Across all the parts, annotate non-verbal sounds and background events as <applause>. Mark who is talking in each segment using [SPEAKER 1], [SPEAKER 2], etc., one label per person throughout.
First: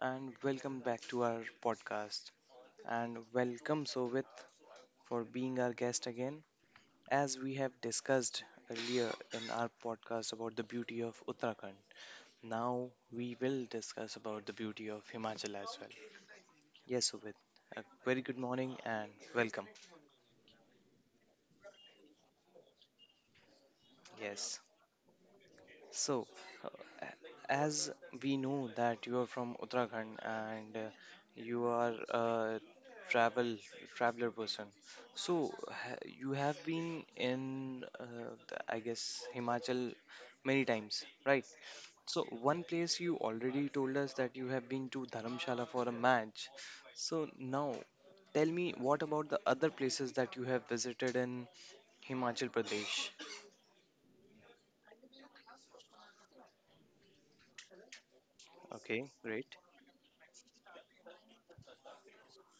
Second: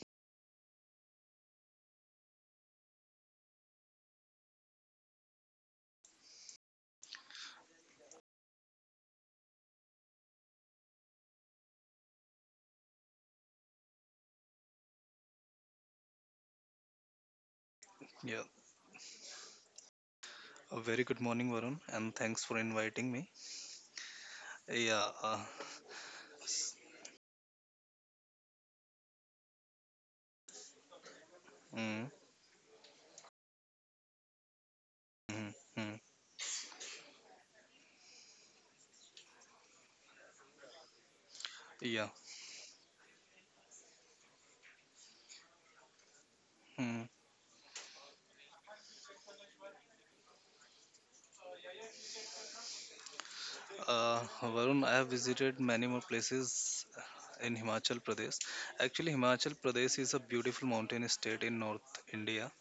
[SPEAKER 1] and welcome back to our podcast. And welcome, Sovit, for being our guest again. As we have discussed earlier in our podcast about the beauty of Uttarakhand, now we will discuss about the beauty of Himachal as well. Yes, Sovit, a very good
[SPEAKER 2] Yeah,
[SPEAKER 1] morning and welcome.
[SPEAKER 2] a very good morning, Varun, and thanks for inviting me.
[SPEAKER 1] Yes.
[SPEAKER 2] Yeah, uh,
[SPEAKER 1] So, uh, a- as we know that you are from Uttarakhand and you are
[SPEAKER 2] mm,
[SPEAKER 1] a travel traveler person, so
[SPEAKER 2] mm,
[SPEAKER 1] ha
[SPEAKER 2] mm,
[SPEAKER 1] you have been in, the, I guess, Himachal many times, right?
[SPEAKER 2] yeah.
[SPEAKER 1] So, one place you already told us that you have been to Dharamshala for a match.
[SPEAKER 2] Mm.
[SPEAKER 1] So now, tell me what about the other places that you have visited in Himachal Pradesh?
[SPEAKER 2] Varun, I have visited many more places in Himachal Pradesh.
[SPEAKER 1] Okay,
[SPEAKER 2] Actually, Himachal
[SPEAKER 1] great.
[SPEAKER 2] Pradesh is a beautiful mountain state in North India,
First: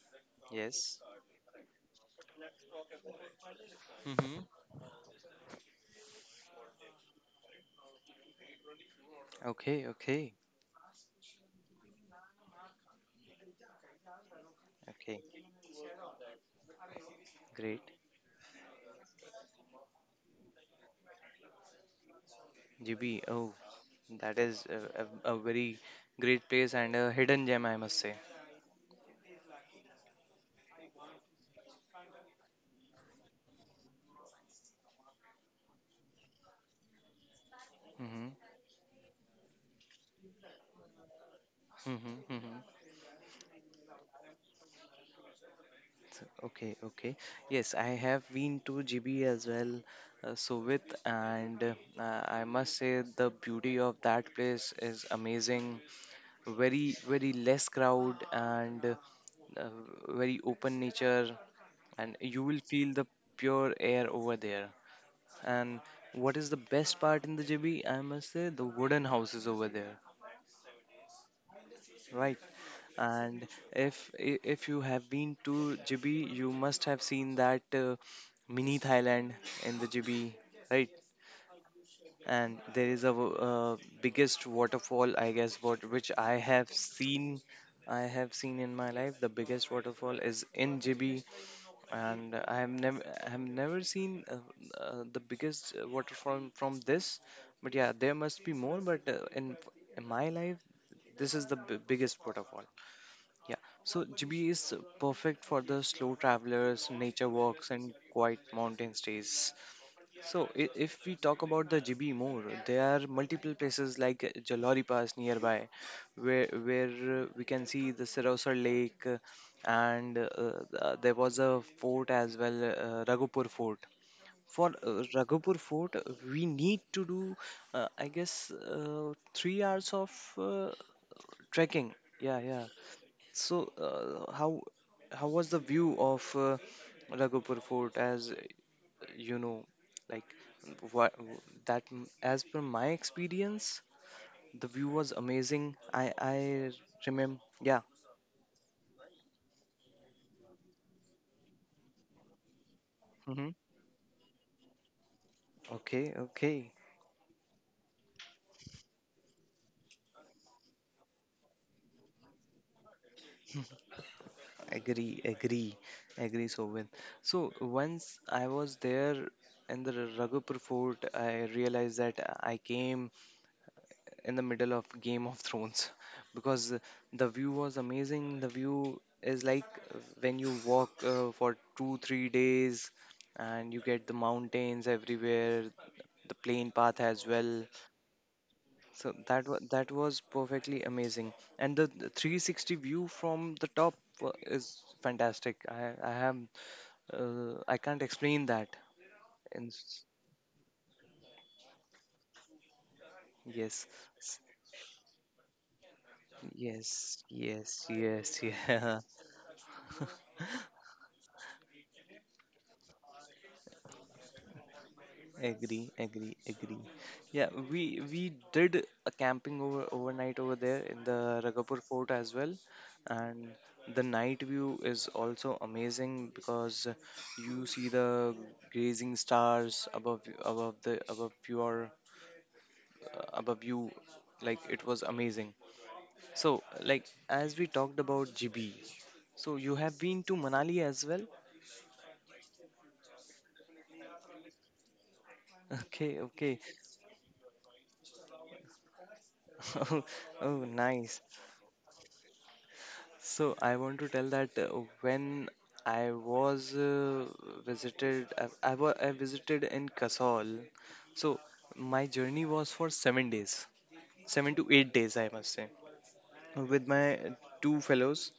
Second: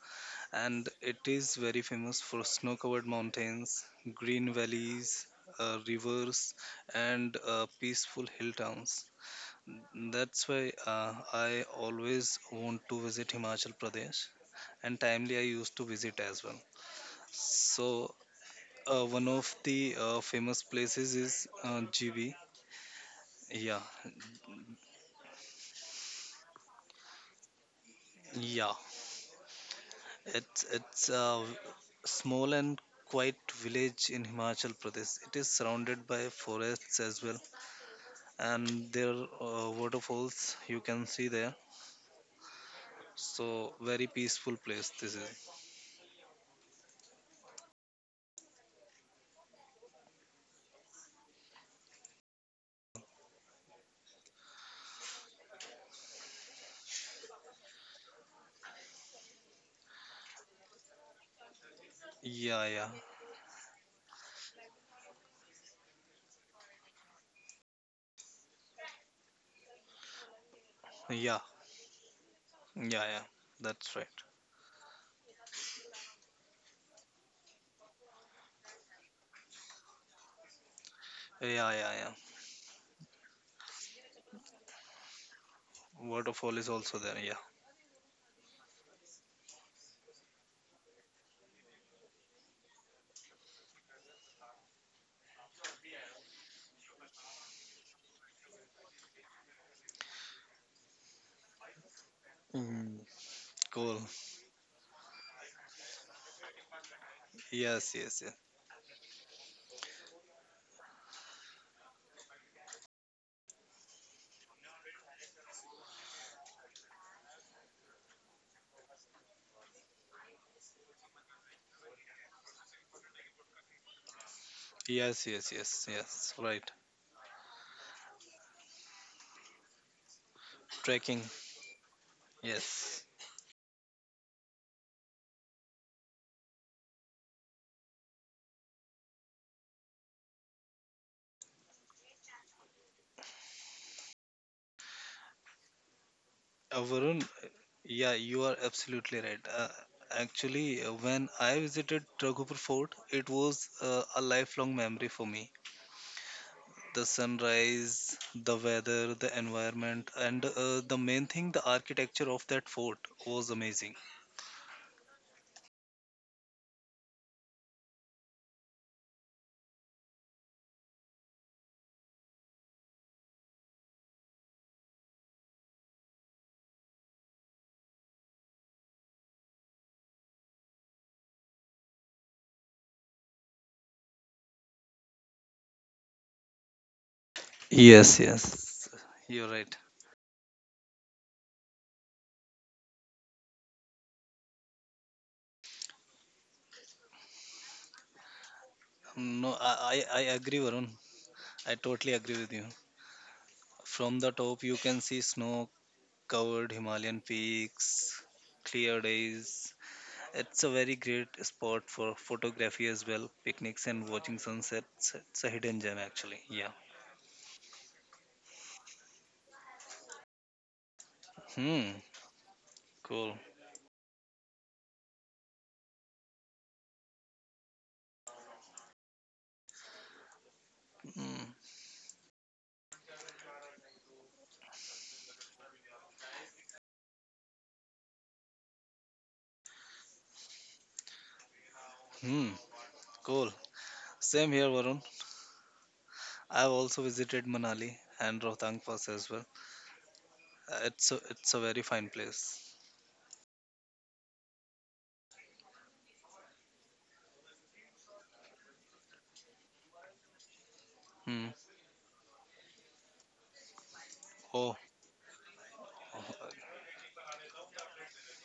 [SPEAKER 2] and
[SPEAKER 1] Yes.
[SPEAKER 2] it is very famous for snow-covered mountains,
[SPEAKER 1] Mm-hmm.
[SPEAKER 2] green valleys, rivers, and peaceful hill towns.
[SPEAKER 1] Okay, okay,
[SPEAKER 2] That's why I always want to visit Himachal Pradesh, and
[SPEAKER 1] okay.
[SPEAKER 2] timely I used to visit as well.
[SPEAKER 1] Great.
[SPEAKER 2] So one of the famous places is GB.
[SPEAKER 1] GB. Oh,
[SPEAKER 2] Yeah,
[SPEAKER 1] that is a, a very great place and a hidden gem, I must say.
[SPEAKER 2] yeah. It's a small and quiet village in Himachal Pradesh. It is surrounded by forests as well,
[SPEAKER 1] Mm-hmm.
[SPEAKER 2] and there are waterfalls you can see there.
[SPEAKER 1] Mm-hmm. Mm-hmm.
[SPEAKER 2] So very peaceful place this is.
[SPEAKER 1] So, okay, okay. Yes, I have been to GB as well, Sovit, and I must say the beauty of that place is amazing. Very, very less crowd and uh, very open nature, and you will
[SPEAKER 2] Yeah, yeah,
[SPEAKER 1] feel the pure air over there. And what is the best part in the JB? I must say the wooden houses over there,
[SPEAKER 2] yeah.
[SPEAKER 1] right?
[SPEAKER 2] Yeah, yeah,
[SPEAKER 1] And
[SPEAKER 2] that's
[SPEAKER 1] if
[SPEAKER 2] right.
[SPEAKER 1] i- if you have been to JB, you must have seen that mini Thailand in the JB, right?
[SPEAKER 2] Yeah, yeah, yeah.
[SPEAKER 1] And there is a biggest waterfall, I guess, what which
[SPEAKER 2] Waterfall is also there. Yeah.
[SPEAKER 1] I have seen in my life. The biggest waterfall is in JB, and I have never seen the biggest waterfall from this, but yeah, there must be more. But in my life, this is the biggest waterfall.
[SPEAKER 2] Mm,
[SPEAKER 1] Yeah,
[SPEAKER 2] cool.
[SPEAKER 1] so GB is perfect for the slow travelers, nature walks,
[SPEAKER 2] Yes,
[SPEAKER 1] and
[SPEAKER 2] yes, yes.
[SPEAKER 1] quiet mountain stays. So, if we talk about the GB more, there are multiple places like Jalori Pass nearby, where we can see the Sarausar Lake, and there was a fort as well, Raghupur Fort. For
[SPEAKER 2] Yes, yes,
[SPEAKER 1] Raghupur
[SPEAKER 2] yes,
[SPEAKER 1] Fort,
[SPEAKER 2] yes.
[SPEAKER 1] we
[SPEAKER 2] Right.
[SPEAKER 1] need to do, I guess, three hours of uh,
[SPEAKER 2] Trekking.
[SPEAKER 1] trekking. Yeah, yeah.
[SPEAKER 2] Yes.
[SPEAKER 1] So, how was the view of Raghupur Fort? As you know, like what as per my experience the view was amazing. I
[SPEAKER 2] Varun,
[SPEAKER 1] remember, yeah.
[SPEAKER 2] yeah, you are absolutely right. When I visited Raghupur Fort, it
[SPEAKER 1] Hmm,
[SPEAKER 2] was a lifelong memory for me.
[SPEAKER 1] okay, okay.
[SPEAKER 2] The sunrise, the weather, the environment, and the main thing, the architecture of that fort was amazing.
[SPEAKER 1] Agree, agree, agree, Sovin. So once I was there in the Raghupur Fort, I realized that I came in the middle of Game of Thrones <laughs> because the view was amazing. The view is like when you walk for two, three days and you get the mountains everywhere, the plain path as well.
[SPEAKER 2] Yes, yes.
[SPEAKER 1] So
[SPEAKER 2] You're
[SPEAKER 1] that wa-
[SPEAKER 2] right.
[SPEAKER 1] that was perfectly amazing. And the 360 view from the top is fantastic. I have I can't explain that.
[SPEAKER 2] No,
[SPEAKER 1] And
[SPEAKER 2] I,
[SPEAKER 1] s-
[SPEAKER 2] I I agree, Varun. I totally agree with you.
[SPEAKER 1] yes,
[SPEAKER 2] From the
[SPEAKER 1] s-
[SPEAKER 2] top, you can see snow covered Himalayan
[SPEAKER 1] Yes, yes,
[SPEAKER 2] peaks,
[SPEAKER 1] yes, <laughs>
[SPEAKER 2] clear
[SPEAKER 1] yeah.
[SPEAKER 2] days. It's a very great spot for photography as well, picnics and watching sunsets. It's a hidden
[SPEAKER 1] Agree,
[SPEAKER 2] gem, actually.
[SPEAKER 1] agree,
[SPEAKER 2] Yeah.
[SPEAKER 1] agree. Yeah, we did a camping overnight over there in the Ragapur
[SPEAKER 2] Hmm.
[SPEAKER 1] Fort as well,
[SPEAKER 2] Cool.
[SPEAKER 1] and the night view is also amazing because you see the grazing stars above above the above
[SPEAKER 2] Hmm.
[SPEAKER 1] your above you, like it was amazing. So like as we talked about GB, so you have been to Manali as well?
[SPEAKER 2] Hmm. Cool. Same here, Varun.
[SPEAKER 1] Okay, okay.
[SPEAKER 2] I've also visited Manali and Rohtang Pass as well.
[SPEAKER 1] <laughs> Oh,
[SPEAKER 2] It's
[SPEAKER 1] nice.
[SPEAKER 2] a very fine place.
[SPEAKER 1] So I want to tell that when I was visited, I, wa- I visited in Kasol. So
[SPEAKER 2] Hmm.
[SPEAKER 1] my journey was for seven days, seven to
[SPEAKER 2] Oh,
[SPEAKER 1] eight days, I must say, with my two fellows.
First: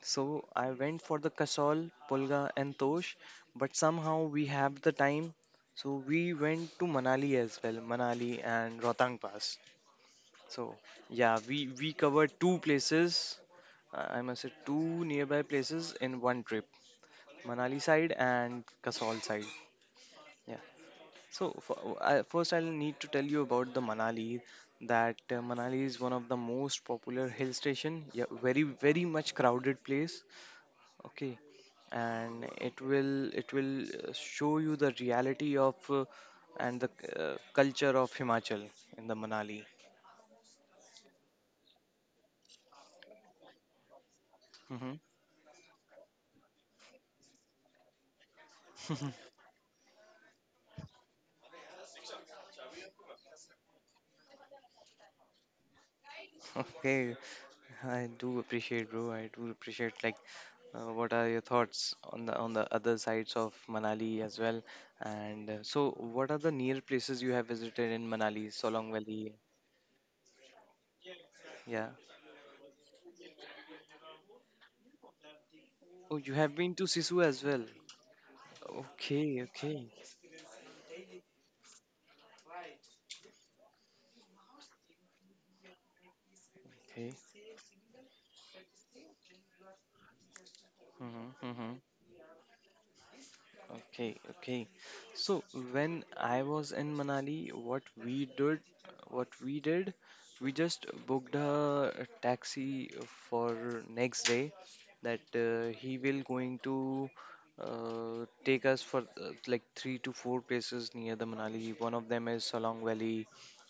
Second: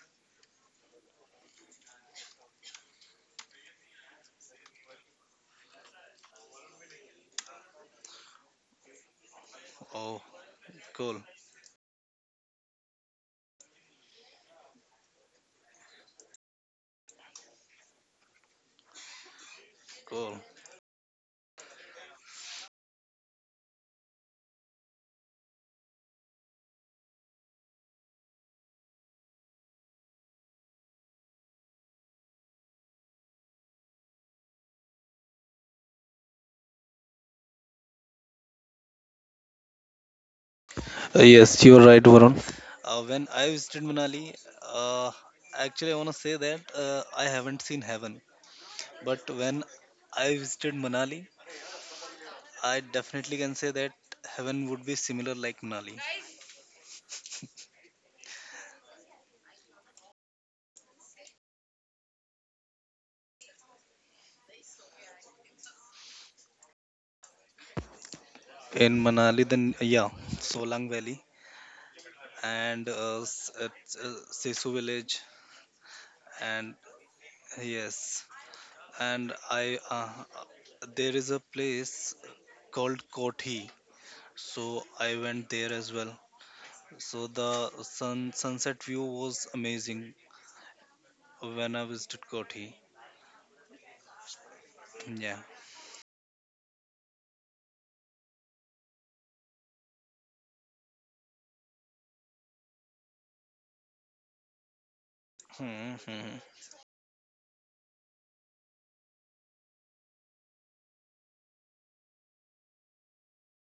[SPEAKER 1] So I went for the Kasol, Pulga, and Tosh, but somehow we have the time. So we went to Manali as well, Manali and Rohtang Pass.
[SPEAKER 2] oh,
[SPEAKER 1] So
[SPEAKER 2] cool,
[SPEAKER 1] yeah, we covered two places. Uh, I must say two nearby places in one trip, Manali side and Kasol side.
[SPEAKER 2] cool.
[SPEAKER 1] Yeah. So first, I'll need to tell you about the Manali. That Manali is one of the most popular hill station. Yeah, very very much crowded place. Okay, and it will show you the reality of and the culture of Himachal in the Manali.
[SPEAKER 2] Yes, you're right, Varun. When I visited Manali,
[SPEAKER 1] Hmm.
[SPEAKER 2] uh, actually, I want to say that I haven't seen heaven. But when I visited Manali, I definitely can say that heaven would be similar like Manali.
[SPEAKER 1] <laughs> Okay, I do appreciate, bro. I do appreciate. Like, what are your thoughts on the other sides of Manali as well? And so, what are the near places you have visited in Manali, Solong
[SPEAKER 2] In
[SPEAKER 1] Valley?
[SPEAKER 2] Manali, then, yeah, Solang Valley
[SPEAKER 1] Yeah.
[SPEAKER 2] and Sesu village.
[SPEAKER 1] Oh, you have been
[SPEAKER 2] And
[SPEAKER 1] to Sisu as well.
[SPEAKER 2] yes, and
[SPEAKER 1] Okay, okay,
[SPEAKER 2] there is a place called Kothi. So I went there as well.
[SPEAKER 1] okay.
[SPEAKER 2] So the sun sunset view was amazing
[SPEAKER 1] Mm-hmm, mm-hmm.
[SPEAKER 2] when I visited Kothi.
[SPEAKER 1] Okay, okay.
[SPEAKER 2] Yeah.
[SPEAKER 1] So when I was in Manali, what we did, we just booked a taxi for next day that
[SPEAKER 2] Hmm, hmm.
[SPEAKER 1] he will
[SPEAKER 2] hmm.
[SPEAKER 1] going to take us for like three to four places near the Manali. One of them is Solong Valley,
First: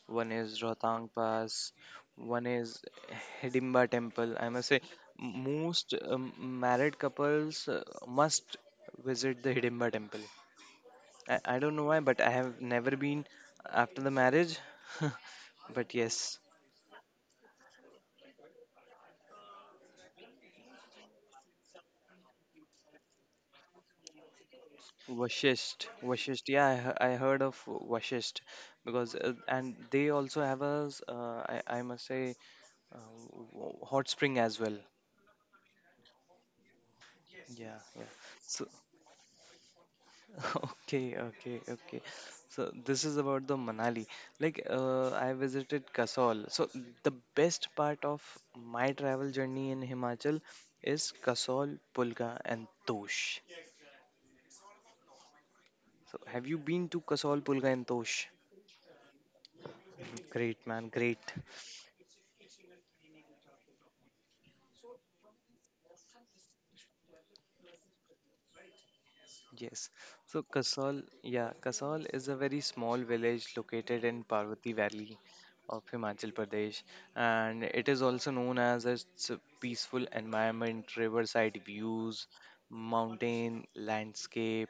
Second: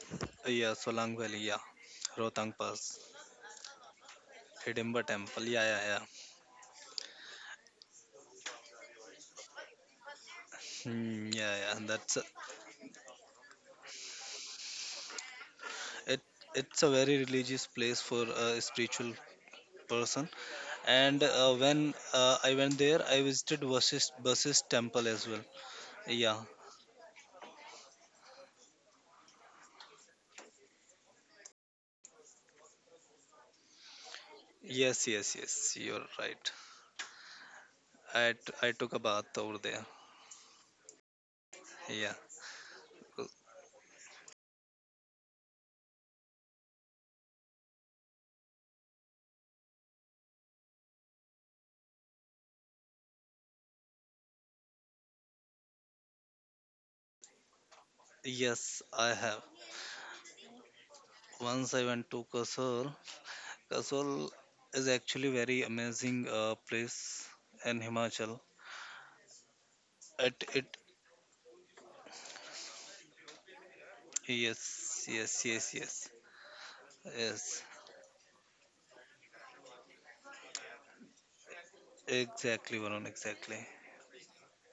[SPEAKER 1] one is
[SPEAKER 2] Yeah,
[SPEAKER 1] Rohtang
[SPEAKER 2] Solang Valley, yeah.
[SPEAKER 1] Pass, one
[SPEAKER 2] Rohtang
[SPEAKER 1] is
[SPEAKER 2] Pass,
[SPEAKER 1] Hidimba Temple. I must say,
[SPEAKER 2] Hidimba Temple. Yeah, yeah,
[SPEAKER 1] most
[SPEAKER 2] yeah.
[SPEAKER 1] married couples must visit the Hidimba temple.
[SPEAKER 2] Hmm, yeah,
[SPEAKER 1] I don't
[SPEAKER 2] yeah.
[SPEAKER 1] know why,
[SPEAKER 2] That's
[SPEAKER 1] but
[SPEAKER 2] a,
[SPEAKER 1] I have never been after the marriage. <laughs> But
[SPEAKER 2] it.
[SPEAKER 1] yes,
[SPEAKER 2] It's a very religious place for a spiritual person. And when I went there, I visited Vashist Temple as well.
[SPEAKER 1] Vashisht,
[SPEAKER 2] Yeah.
[SPEAKER 1] Vashisht. I heard of Vashisht because and they also have a I must say uh, hot spring as well.
[SPEAKER 2] Yes, yes, yes. You're right.
[SPEAKER 1] Yeah, yeah. So
[SPEAKER 2] I took a bath over there.
[SPEAKER 1] <laughs> okay, okay, okay.
[SPEAKER 2] Yeah.
[SPEAKER 1] So this is about the Manali. Like I visited Kasol. So the best part of my travel journey in Himachal is Kasol, Pulga, and Tosh. So have you been to Kasol, Pulga, and Tosh?
[SPEAKER 2] Yes, I have.
[SPEAKER 1] Mhm. Great, man, great.
[SPEAKER 2] Once I went to Kasol. Kasol is actually very amazing place in Himachal.
[SPEAKER 1] Yes. So
[SPEAKER 2] It
[SPEAKER 1] Kasol, yeah, Kasol is a very small village located in
[SPEAKER 2] yes,
[SPEAKER 1] Parvati Valley
[SPEAKER 2] yes, yes,
[SPEAKER 1] of
[SPEAKER 2] yes,
[SPEAKER 1] Himachal Pradesh,
[SPEAKER 2] yes,
[SPEAKER 1] and it is also known as its peaceful environment, riverside views,
[SPEAKER 2] exactly, Varun, exactly,
[SPEAKER 1] mountain landscape.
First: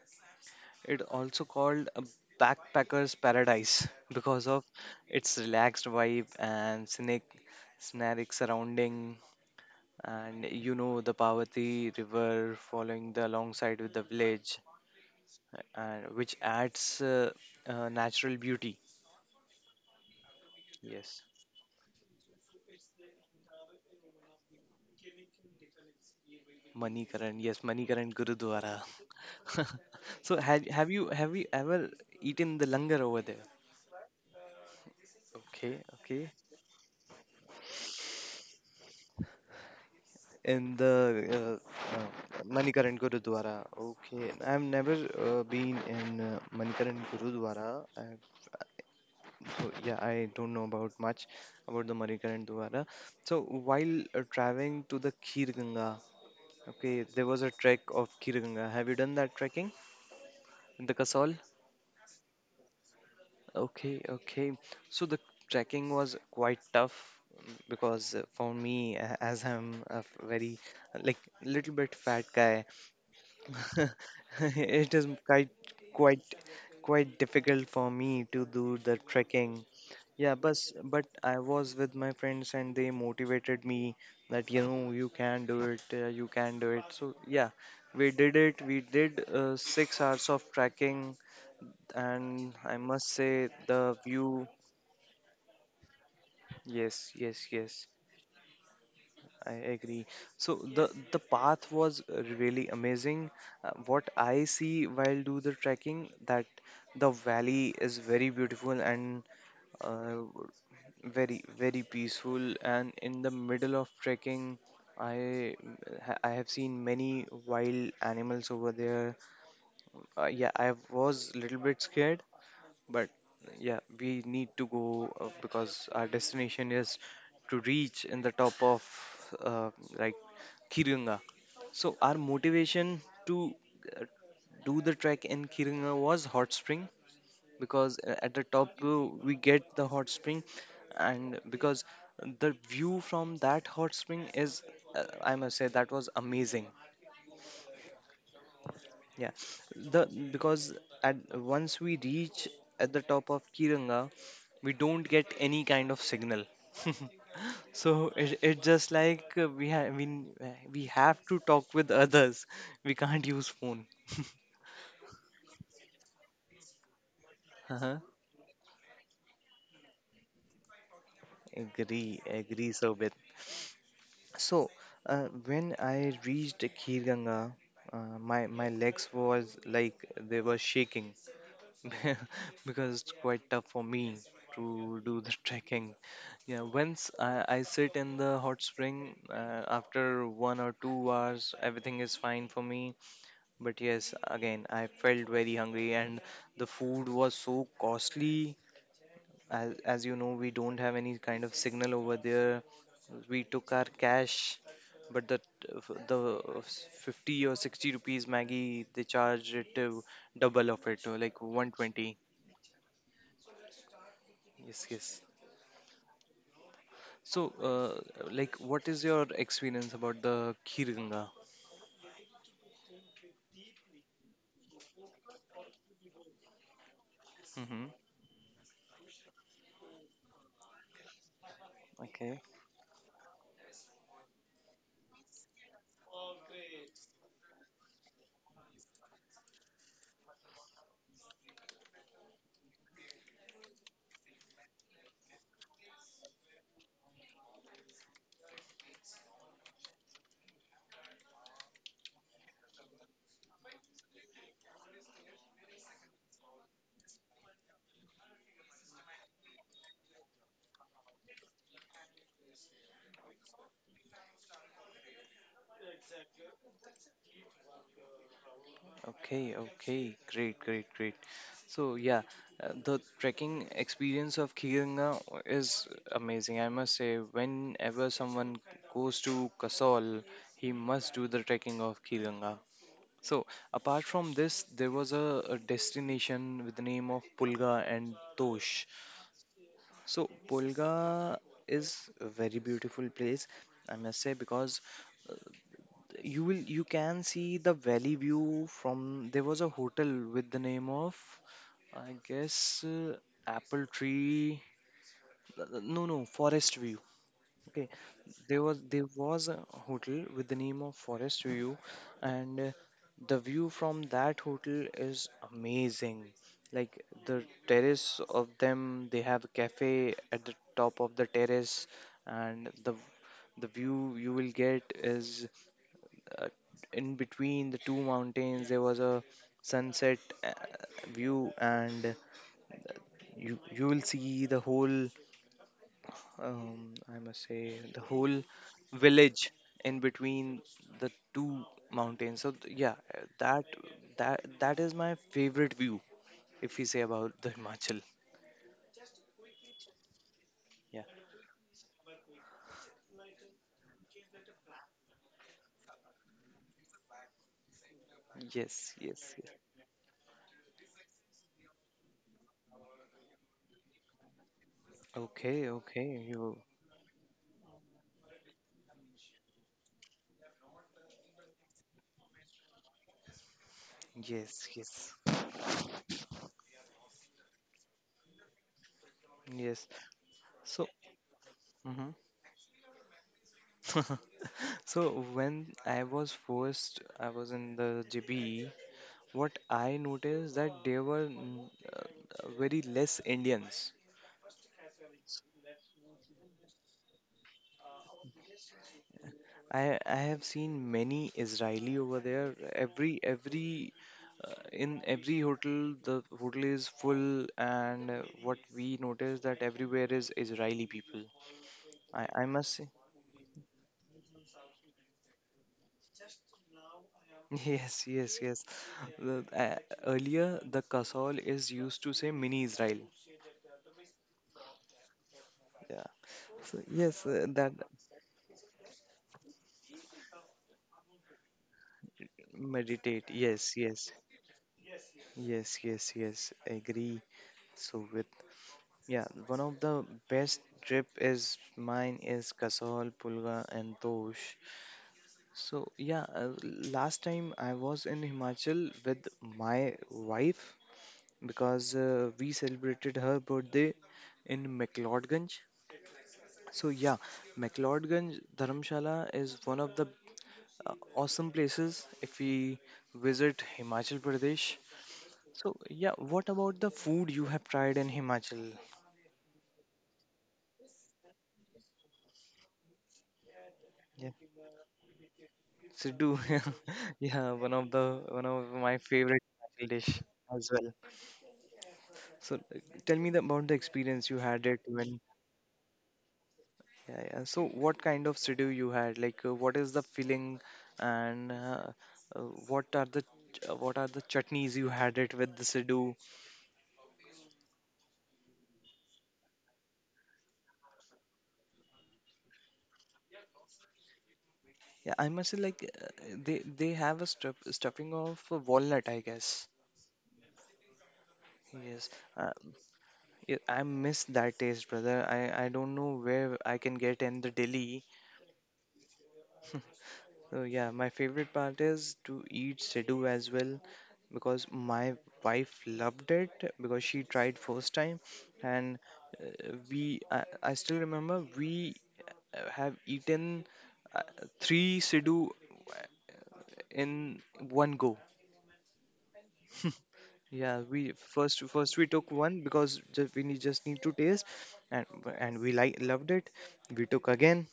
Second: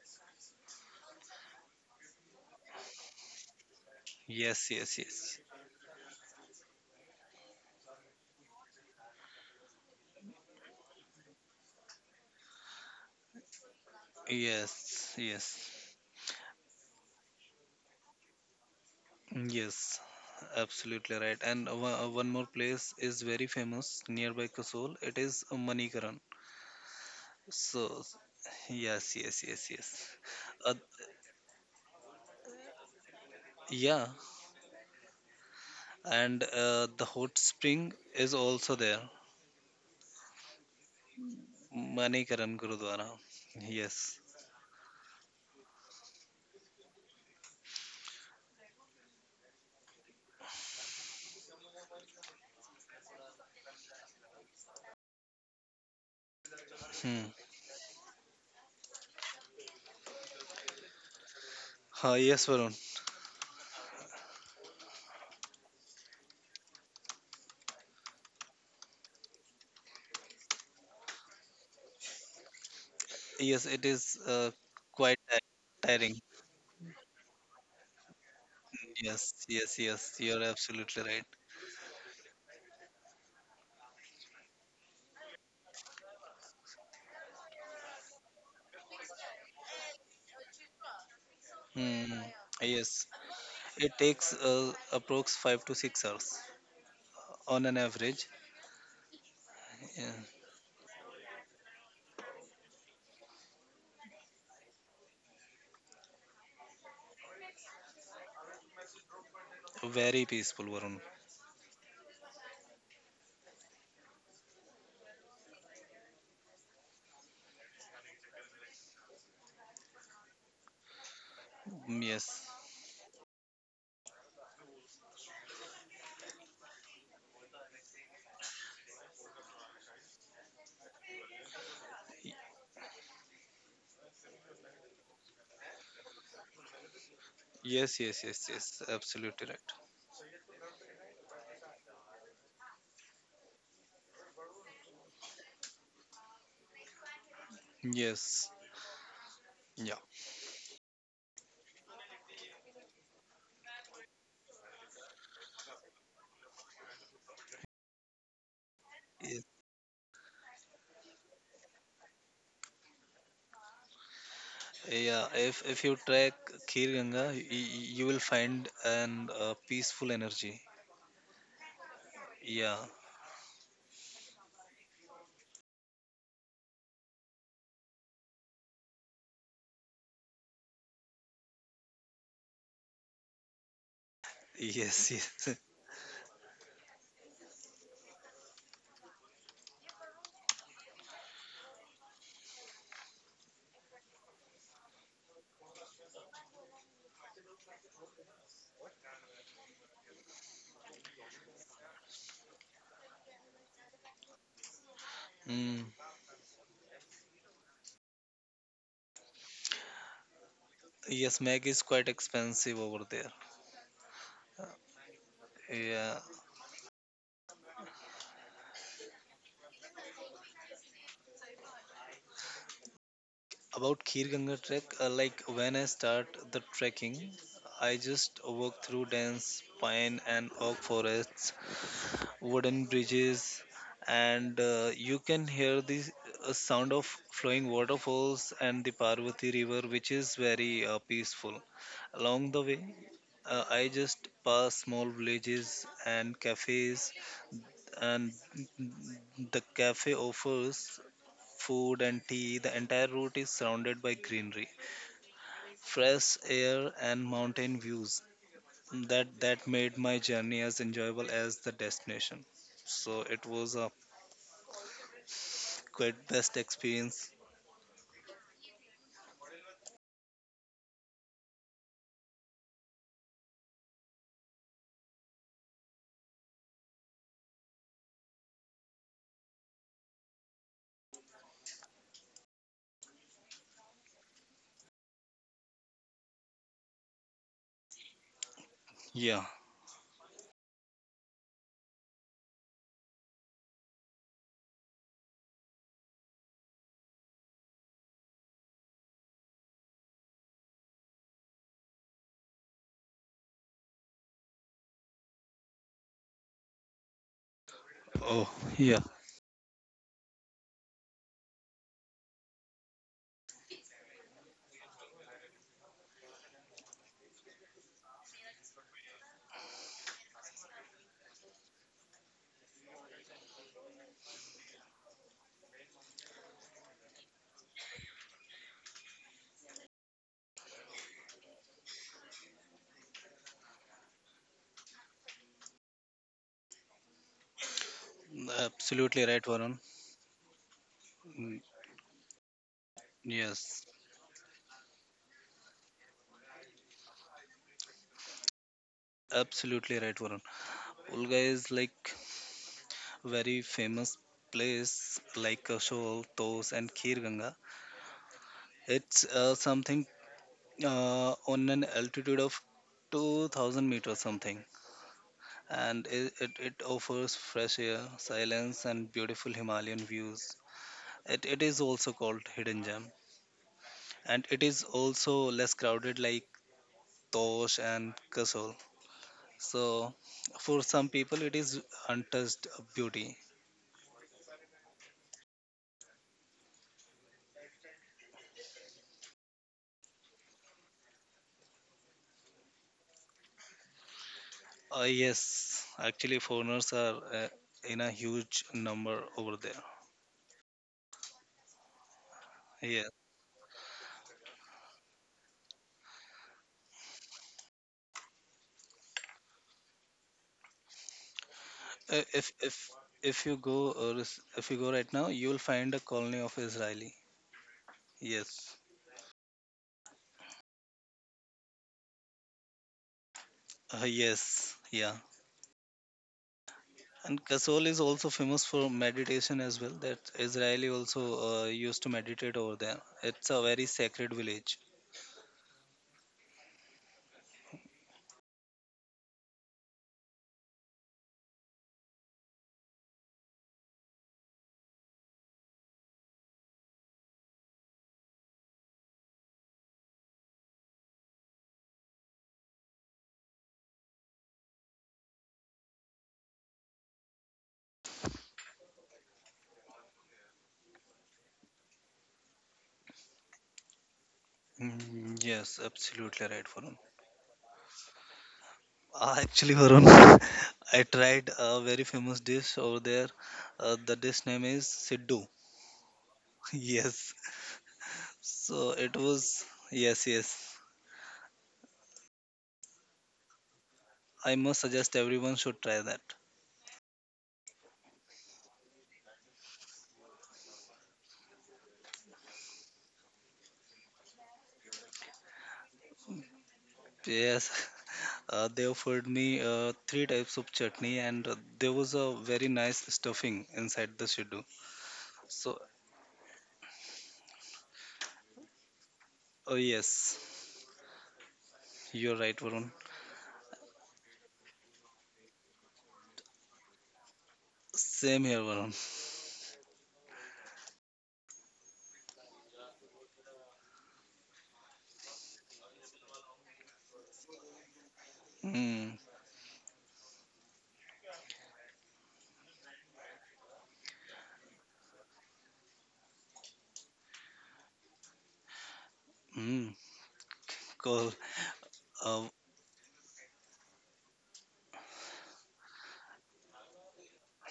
[SPEAKER 1] It also called a backpacker's paradise <laughs> because of
[SPEAKER 2] yes, yes,
[SPEAKER 1] its
[SPEAKER 2] yes,
[SPEAKER 1] relaxed vibe and scenic surrounding. And you know the Parvati River following the alongside with the village
[SPEAKER 2] yes, yes,
[SPEAKER 1] and which adds natural beauty.
[SPEAKER 2] yes, absolutely
[SPEAKER 1] Yes,
[SPEAKER 2] right, and one more place is very famous nearby Kasol. It is Manikaran.
[SPEAKER 1] Manikaran. Yes,
[SPEAKER 2] So
[SPEAKER 1] Manikaran Gurudwara.
[SPEAKER 2] yes, yes,
[SPEAKER 1] <laughs>
[SPEAKER 2] yes, yes.
[SPEAKER 1] So had
[SPEAKER 2] Uh,
[SPEAKER 1] have you ever eaten the langar over there?
[SPEAKER 2] yeah,
[SPEAKER 1] Okay, okay.
[SPEAKER 2] and the hot spring is also there.
[SPEAKER 1] In the uh, uh,
[SPEAKER 2] Manikaran
[SPEAKER 1] Manikaran
[SPEAKER 2] Gurudwara.
[SPEAKER 1] Gurudwara.
[SPEAKER 2] Yes.
[SPEAKER 1] Okay, I've never been in Manikaran Gurudwara. So yeah, I don't know about much about the Manikaran Gurudwara. So while traveling to the Khir Ganga. Okay,
[SPEAKER 2] Hmm.
[SPEAKER 1] there was a trek of Kiranga. Have you done that trekking in the Kasol?
[SPEAKER 2] Yes, Varun.
[SPEAKER 1] Okay, okay. So the trekking was quite tough, because for me, as I'm a very uh, like little bit fat guy,
[SPEAKER 2] Yes,
[SPEAKER 1] <laughs>
[SPEAKER 2] it is
[SPEAKER 1] it is
[SPEAKER 2] quite tiring.
[SPEAKER 1] quite quite difficult for me to do the
[SPEAKER 2] Yes,
[SPEAKER 1] trekking.
[SPEAKER 2] yes, yes.
[SPEAKER 1] Yeah,
[SPEAKER 2] You're
[SPEAKER 1] but
[SPEAKER 2] absolutely right.
[SPEAKER 1] I was with my friends and they motivated me that you know you can do it, you can do it. So yeah, we did it. We did six hours of trekking,
[SPEAKER 2] Hmm.
[SPEAKER 1] and I
[SPEAKER 2] Yes,
[SPEAKER 1] must say
[SPEAKER 2] it
[SPEAKER 1] the
[SPEAKER 2] takes
[SPEAKER 1] view.
[SPEAKER 2] approx 5 to 6 hours
[SPEAKER 1] Yes, yes,
[SPEAKER 2] on an
[SPEAKER 1] yes.
[SPEAKER 2] average.
[SPEAKER 1] I agree.
[SPEAKER 2] Yeah.
[SPEAKER 1] So the path was really amazing. What I see while do the trekking, that the valley is very beautiful and uh,
[SPEAKER 2] Very peaceful, Varun.
[SPEAKER 1] very very peaceful, and in the middle of trekking i I have seen many wild animals over there. Yeah, I was a little bit
[SPEAKER 2] Mm,
[SPEAKER 1] scared,
[SPEAKER 2] yes,
[SPEAKER 1] but yeah, we need to go, because our destination is to reach in the top of uh, like Kirunga. So our motivation to uh, do the trek in Kirunga was hot spring, because
[SPEAKER 2] yes, yes,
[SPEAKER 1] at the
[SPEAKER 2] yes, yes.
[SPEAKER 1] top we
[SPEAKER 2] Absolutely right.
[SPEAKER 1] get the hot spring, and because the view from that hot spring is I must say that was amazing.
[SPEAKER 2] Yes.
[SPEAKER 1] Yeah,
[SPEAKER 2] Yeah.
[SPEAKER 1] the because at once we reach at the top of Kiranga we don't get any kind of signal. <laughs> So it just like
[SPEAKER 2] Yes.
[SPEAKER 1] we have to talk with others, we can't use phone. <laughs>
[SPEAKER 2] Yeah, if you trek Khir Ganga,
[SPEAKER 1] Uh-huh.
[SPEAKER 2] you will find an peaceful energy.
[SPEAKER 1] Agree, agree.
[SPEAKER 2] Yeah.
[SPEAKER 1] So, So, when I reached Khir Ganga, uh, my my legs was like they were shaking, <laughs> because it's quite tough for me to
[SPEAKER 2] Yes,
[SPEAKER 1] do
[SPEAKER 2] yes.
[SPEAKER 1] the <laughs>
[SPEAKER 2] <laughs>
[SPEAKER 1] trekking. Yeah, once I sit in the hot spring, after one or two hours, everything is fine for me. But yes, again, I felt very hungry and the food was so costly, as you know we don't have any kind of signal over there. We took our cash, but
[SPEAKER 2] Mm.
[SPEAKER 1] the 50 or 60 rupees maggie they charge it to double of it, like
[SPEAKER 2] Yes, Meg is
[SPEAKER 1] 120.
[SPEAKER 2] quite expensive over there.
[SPEAKER 1] Yes, yes.
[SPEAKER 2] Yeah.
[SPEAKER 1] So like what is your experience about the Khirganga?
[SPEAKER 2] About Khir Ganga trek, like when I start the trekking,
[SPEAKER 1] Mm-hmm.
[SPEAKER 2] I just walk through dense pine and oak forests
[SPEAKER 1] Okay.
[SPEAKER 2] wooden bridges, and you can hear the sound of flowing waterfalls and the Parvati River, which is very peaceful. Along the way, I just pass small villages and cafes, and the cafe offers food and tea. The entire route is surrounded by greenery, fresh air, and mountain views. That made my journey as enjoyable as the destination. So it was a quite best experience.
[SPEAKER 1] Okay, okay, great, great, great. So yeah, the trekking experience of Kiranga is amazing. I must say, whenever someone goes to Kasol, he must do the trekking of Kiranga. So apart from this, there was a destination with the name of Pulga and Tosh.
[SPEAKER 2] Yeah.
[SPEAKER 1] So Pulga is a very beautiful place, I must say, because you can see the valley view from there. Was a hotel with the name of, I guess, Apple Tree, no, Forest View. Okay,
[SPEAKER 2] Oh, yeah.
[SPEAKER 1] there was a hotel with the name of Forest View, and the view from that hotel is amazing. Like the terrace of them, they have a cafe at the top of the terrace, and the view you will get is uh, in between the two mountains there was a sunset uh, view, and you will see the whole I must say the whole
[SPEAKER 2] Absolutely
[SPEAKER 1] village
[SPEAKER 2] right, Varun.
[SPEAKER 1] in between the two
[SPEAKER 2] Mm,
[SPEAKER 1] mountains. So that
[SPEAKER 2] yes,
[SPEAKER 1] that that is my favorite view if we say about the Himachal.
[SPEAKER 2] absolutely right, Varun.
[SPEAKER 1] Yeah,
[SPEAKER 2] Ulga is like very famous place like Kashol, Tos, and Khirganga.
[SPEAKER 1] yes,
[SPEAKER 2] It's
[SPEAKER 1] yes, yes.
[SPEAKER 2] something on an altitude of 2000 meters something,
[SPEAKER 1] Okay,
[SPEAKER 2] and
[SPEAKER 1] okay,
[SPEAKER 2] it, it,
[SPEAKER 1] you
[SPEAKER 2] it offers fresh air, silence, and beautiful Himalayan views. It is also called hidden gem, and it
[SPEAKER 1] yes,
[SPEAKER 2] is
[SPEAKER 1] yes,
[SPEAKER 2] also less crowded like Tosh and Kasol.
[SPEAKER 1] yes.
[SPEAKER 2] So, for
[SPEAKER 1] So
[SPEAKER 2] some people, it is
[SPEAKER 1] mhm.
[SPEAKER 2] untouched beauty.
[SPEAKER 1] <laughs> So when I was first, I was in the JB. What I noticed that there were very less Indians.
[SPEAKER 2] Yes, actually, foreigners are uh, in a huge number over there.
[SPEAKER 1] I have seen many Israeli over there.
[SPEAKER 2] Yeah.
[SPEAKER 1] Every in every hotel the hotel is full, and what we noticed that everywhere is Israeli people.
[SPEAKER 2] Uh,
[SPEAKER 1] I
[SPEAKER 2] if
[SPEAKER 1] must say,
[SPEAKER 2] if if you go, if you go right now, you will find a colony of Israeli.
[SPEAKER 1] <laughs> yes, yes, yes.
[SPEAKER 2] Yes.
[SPEAKER 1] The, uh, earlier, the Kasol is used to say mini Israel.
[SPEAKER 2] Yes. Yeah.
[SPEAKER 1] Yeah. So, yes,
[SPEAKER 2] And
[SPEAKER 1] that
[SPEAKER 2] Kasol is also famous for meditation as well. That Israeli also used to meditate over there.
[SPEAKER 1] meditate.
[SPEAKER 2] It's a
[SPEAKER 1] Yes,
[SPEAKER 2] very
[SPEAKER 1] yes,
[SPEAKER 2] sacred village.
[SPEAKER 1] yes, yes, yes. Agree. So with yeah, one of the best trip is mine is Kasol, Pulga, and Tosh. So yeah, last time I was in Himachal with my wife because we celebrated her birthday in McLeodganj. So yeah, McLeodganj Dharamshala is one of the awesome places if we visit Himachal Pradesh.
[SPEAKER 2] Mm,
[SPEAKER 1] So,
[SPEAKER 2] yes,
[SPEAKER 1] yeah, what
[SPEAKER 2] absolutely right,
[SPEAKER 1] about
[SPEAKER 2] for
[SPEAKER 1] the food you have tried in Himachal?
[SPEAKER 2] Actually, Varun, <laughs> I tried a very famous dish over there. The
[SPEAKER 1] Yeah,
[SPEAKER 2] dish name is Siddu. <laughs>
[SPEAKER 1] Siddu. <laughs>
[SPEAKER 2] Yes.
[SPEAKER 1] Yeah, one of
[SPEAKER 2] So
[SPEAKER 1] my
[SPEAKER 2] it
[SPEAKER 1] favorite
[SPEAKER 2] was,
[SPEAKER 1] Himachal dish
[SPEAKER 2] yes, yes.
[SPEAKER 1] as well. So, tell me the, about the experience you
[SPEAKER 2] I
[SPEAKER 1] had it
[SPEAKER 2] must suggest
[SPEAKER 1] when.
[SPEAKER 2] everyone should try that.
[SPEAKER 1] Yeah, yeah. So, what kind of Siddu you had? Like, what is the filling, and uh, what are the what are the chutneys you had it with the Siddu?
[SPEAKER 2] Yes, <laughs> they offered me three types of chutney, and there was a very nice stuffing inside the Siddu.
[SPEAKER 1] Yeah, I must say,
[SPEAKER 2] So,
[SPEAKER 1] like, they have a stuffing of walnut, I guess.
[SPEAKER 2] oh, yes,
[SPEAKER 1] Yes.
[SPEAKER 2] you're
[SPEAKER 1] Uh,
[SPEAKER 2] right, Varun.
[SPEAKER 1] yeah, I miss that taste, brother. I don't know where I can get in the Delhi.
[SPEAKER 2] Same here, Varun.
[SPEAKER 1] So yeah, my favorite part is to eat Sidhu as well because my wife loved it because she tried first time and
[SPEAKER 2] Mm,
[SPEAKER 1] I still remember we have eaten uh, three Sidhu uh, in one go.
[SPEAKER 2] mm,
[SPEAKER 1] <laughs> Yeah, we
[SPEAKER 2] cool.
[SPEAKER 1] first first we took
[SPEAKER 2] Uh,
[SPEAKER 1] one because just, we need, just need to taste, and we like loved it. We took again,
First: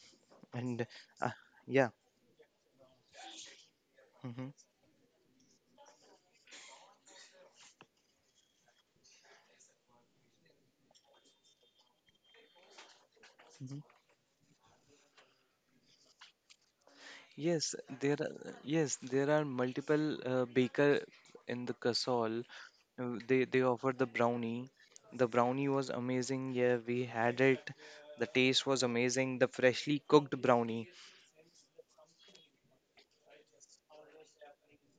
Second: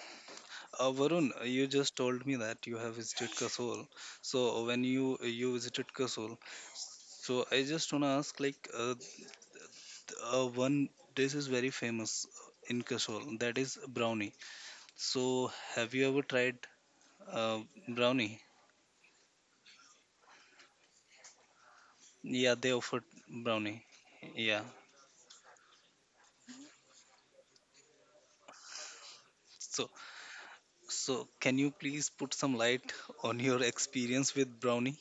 [SPEAKER 1] and
[SPEAKER 2] Varun,
[SPEAKER 1] uh,
[SPEAKER 2] you
[SPEAKER 1] yeah
[SPEAKER 2] just told me that you have visited Kasol.
[SPEAKER 1] hmm
[SPEAKER 2] So when you visited Kasol, so I just wanna ask like one dish is very famous in Kasol, that is
[SPEAKER 1] hmm.
[SPEAKER 2] brownie. So have you ever tried uh,
[SPEAKER 1] Yes,
[SPEAKER 2] brownie?
[SPEAKER 1] yes, there are multiple baker in the Kasol.
[SPEAKER 2] Yeah, they offered
[SPEAKER 1] They
[SPEAKER 2] brownie.
[SPEAKER 1] offer the
[SPEAKER 2] Yeah.
[SPEAKER 1] brownie. The brownie was amazing. Yeah, we had it. The taste was amazing. The
[SPEAKER 2] So
[SPEAKER 1] freshly cooked brownie.
[SPEAKER 2] so can you please put some light on your <laughs> experience with brownie?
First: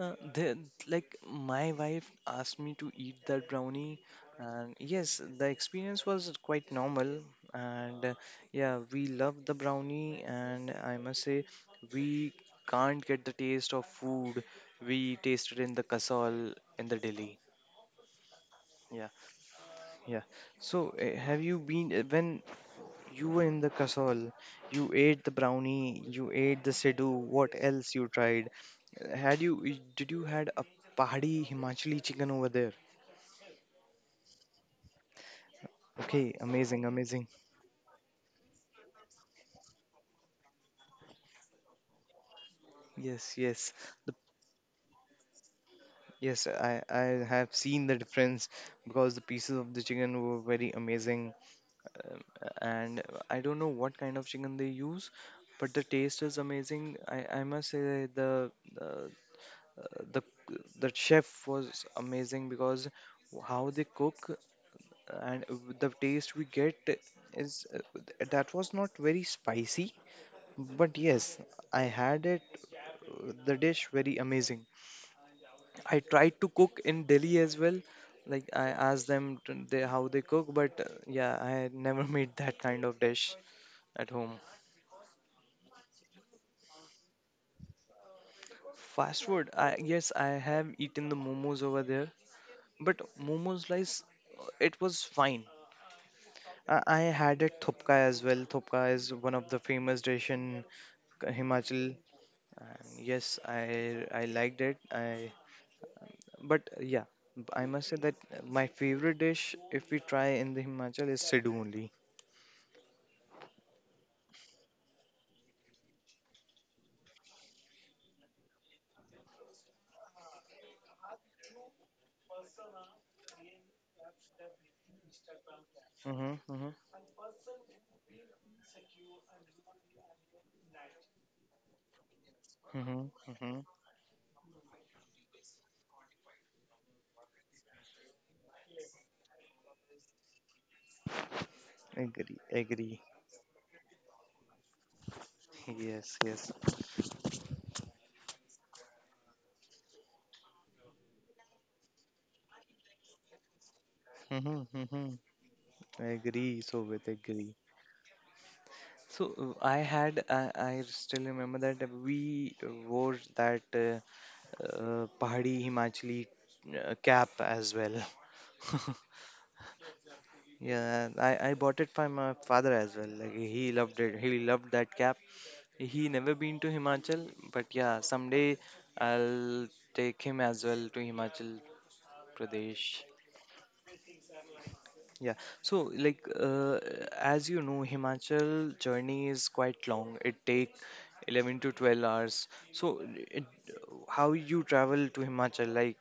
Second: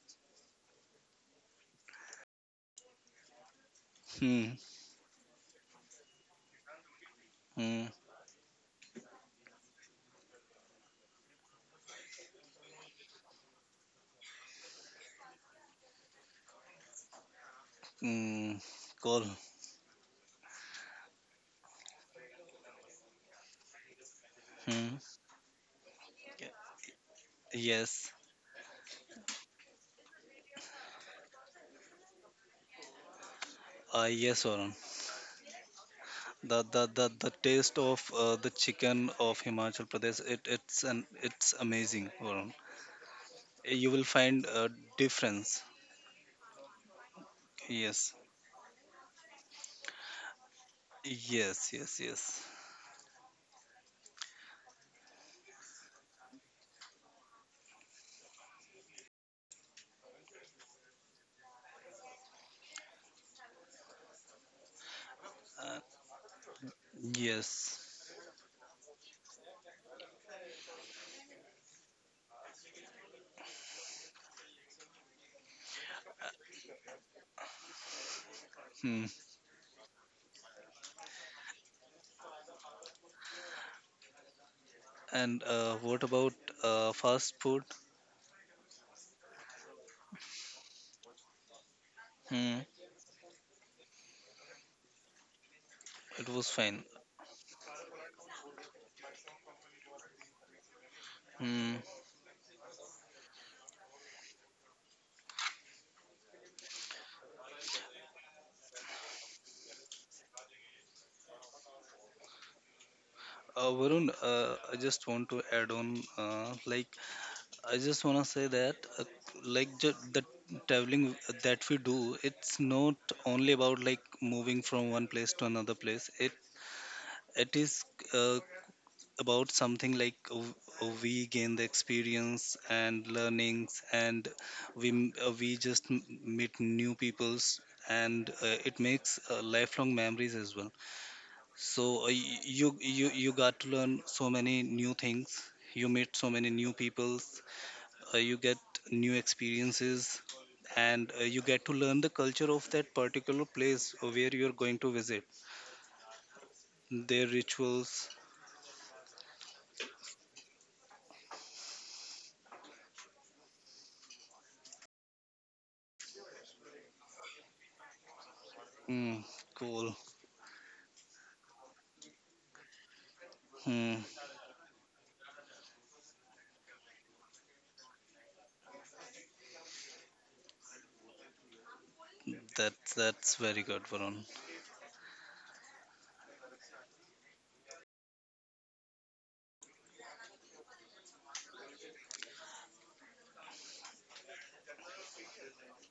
[SPEAKER 1] Uh, they, like my wife asked me to eat that brownie,
[SPEAKER 2] Hmm.
[SPEAKER 1] and yes the experience was quite normal,
[SPEAKER 2] Hmm.
[SPEAKER 1] and yeah we love the brownie, and I must say we can't get the taste of food we tasted in the Kasol in the Delhi.
[SPEAKER 2] Hmm.
[SPEAKER 1] Yeah,
[SPEAKER 2] Call.
[SPEAKER 1] yeah. So have you been when you were in the Kasol you
[SPEAKER 2] Hmm.
[SPEAKER 1] ate the brownie, you ate the Sidhu, what else you
[SPEAKER 2] Yes.
[SPEAKER 1] tried? Had you, did you had a Pahadi Himachali chicken over there?
[SPEAKER 2] Yes, Varun.
[SPEAKER 1] Okay,
[SPEAKER 2] The,
[SPEAKER 1] amazing, amazing.
[SPEAKER 2] the taste of the chicken of Himachal Pradesh, it's an it's amazing, Varun.
[SPEAKER 1] Yes, yes.
[SPEAKER 2] You will
[SPEAKER 1] The,
[SPEAKER 2] find a difference.
[SPEAKER 1] yes, I have seen the
[SPEAKER 2] Yes,
[SPEAKER 1] difference because the pieces of the chicken were very amazing,
[SPEAKER 2] yes, yes,
[SPEAKER 1] um,
[SPEAKER 2] yes,
[SPEAKER 1] and I don't know what kind of chicken they use, but the taste is amazing. I must say uh, the the chef was amazing because how they cook and the taste we get is
[SPEAKER 2] yes.
[SPEAKER 1] that was not very spicy. But yes, I had it, the dish very amazing. I tried to cook in Delhi as well. Like I
[SPEAKER 2] Hmm.
[SPEAKER 1] asked them to, they, how they cook, but yeah, I had never <laughs> made that kind of dish at home.
[SPEAKER 2] And what about fast food?
[SPEAKER 1] Fast food, I yes, I have eaten the momos over there,
[SPEAKER 2] Hmm.
[SPEAKER 1] but momos slice, it was fine.
[SPEAKER 2] It was
[SPEAKER 1] I,
[SPEAKER 2] fine.
[SPEAKER 1] I had it thupka as well. Thupka is one of the famous dish in
[SPEAKER 2] Hmm.
[SPEAKER 1] Himachal. And yes, I liked it. I but yeah, I must say that my favorite dish, if we try in the Himachal, is Sidhu only.
[SPEAKER 2] Varun, I just want to add on, like I just wanna say that, the traveling that we do, it's not only about like moving from one place to another place.
[SPEAKER 1] Mm-hmm,
[SPEAKER 2] It
[SPEAKER 1] mm-hmm,
[SPEAKER 2] it is uh, about something like we gain the experience
[SPEAKER 1] mm-hmm,
[SPEAKER 2] and
[SPEAKER 1] mm-hmm.
[SPEAKER 2] learnings, and we just meet new peoples, and it makes lifelong memories as well. So
[SPEAKER 1] Agree,
[SPEAKER 2] you
[SPEAKER 1] agree.
[SPEAKER 2] you you got to learn so many new things. You
[SPEAKER 1] Yes,
[SPEAKER 2] meet so
[SPEAKER 1] yes.
[SPEAKER 2] many new peoples, you get new experiences, and you get to learn the culture of that particular place where
[SPEAKER 1] Mm-hmm,
[SPEAKER 2] you're going to
[SPEAKER 1] mm-hmm.
[SPEAKER 2] visit
[SPEAKER 1] I agree. So with
[SPEAKER 2] their
[SPEAKER 1] agree.
[SPEAKER 2] rituals.
[SPEAKER 1] So I had, I still remember that we wore that Pahadi Himachali cap as well. <laughs>
[SPEAKER 2] Hmm, cool.
[SPEAKER 1] Yeah, I bought it from my father as well. Like he loved
[SPEAKER 2] Hmm,
[SPEAKER 1] it. He loved that cap. He never been to Himachal, but yeah, someday I'll take him as well to Himachal Pradesh.
[SPEAKER 2] that's very good, Varun.
[SPEAKER 1] Yeah. So like as you know, Himachal journey is quite long. It take 11 to 12 hours. So it, how you travel to Himachal like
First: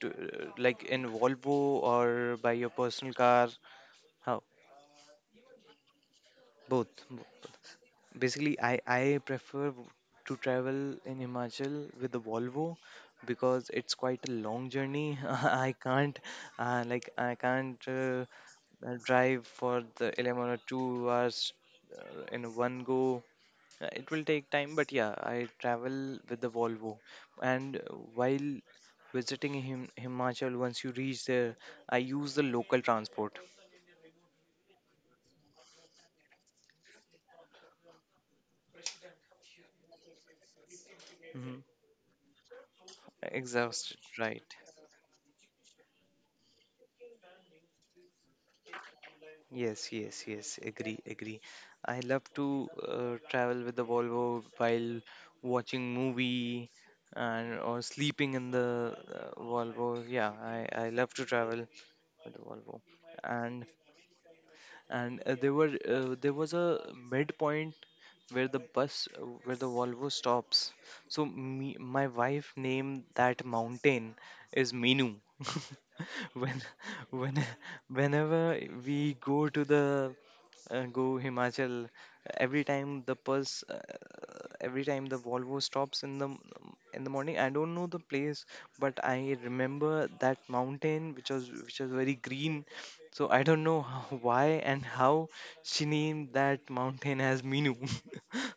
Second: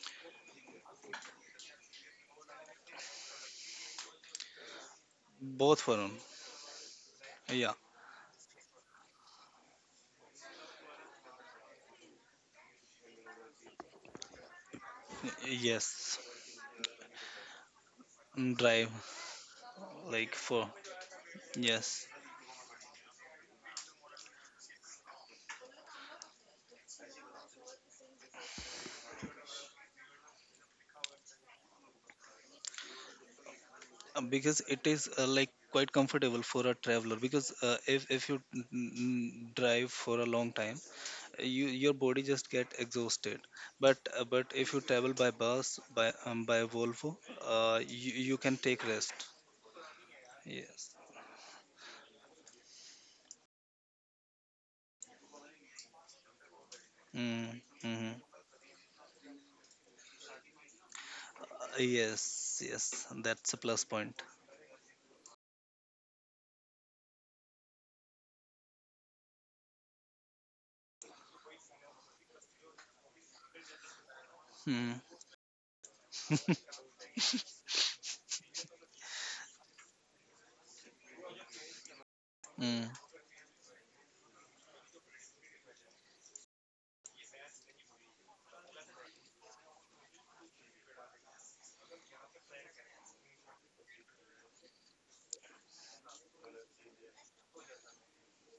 [SPEAKER 1] to, like in Volvo or by your personal car? How?
[SPEAKER 2] Both, Varun.
[SPEAKER 1] Both.
[SPEAKER 2] Yeah.
[SPEAKER 1] Basically, I prefer to travel in Himachal with the Volvo because it's quite a long journey. <laughs> I
[SPEAKER 2] Yes.
[SPEAKER 1] can't like I can't
[SPEAKER 2] Mm, drive,
[SPEAKER 1] drive for the
[SPEAKER 2] like
[SPEAKER 1] 11 or
[SPEAKER 2] for,
[SPEAKER 1] 2 hours uh,
[SPEAKER 2] yes.
[SPEAKER 1] in one go. It will take time, but yeah, I travel with the Volvo. And while visiting Himachal, once you reach there, I use the local transport.
[SPEAKER 2] Because it is like quite comfortable for a traveler, because if you drive for a long time,
[SPEAKER 1] Hmm.
[SPEAKER 2] you your body just get exhausted. But
[SPEAKER 1] Exhausted, right.
[SPEAKER 2] if you travel by bus, by Volvo, you, you can take rest.
[SPEAKER 1] Yes, yes, yes.
[SPEAKER 2] Yes.
[SPEAKER 1] Agree, agree. I love to travel with the Volvo while watching movie
[SPEAKER 2] mm,
[SPEAKER 1] and or
[SPEAKER 2] mm,
[SPEAKER 1] sleeping in the Volvo. Yeah, I love to travel
[SPEAKER 2] yes,
[SPEAKER 1] with the Volvo.
[SPEAKER 2] yes, that's a
[SPEAKER 1] And
[SPEAKER 2] plus point.
[SPEAKER 1] there were there was a midpoint where the bus where the Volvo stops. So me, my wife named that mountain is
[SPEAKER 2] mm,
[SPEAKER 1] Minu. <laughs> when when Whenever we go to the go Himachal. Every
[SPEAKER 2] mm.
[SPEAKER 1] time every time the Volvo stops in the in the morning, I don't know the place, but I remember that mountain which was very green. So I don't know <laughs> how, why and how she named that mountain as Minu. <laughs>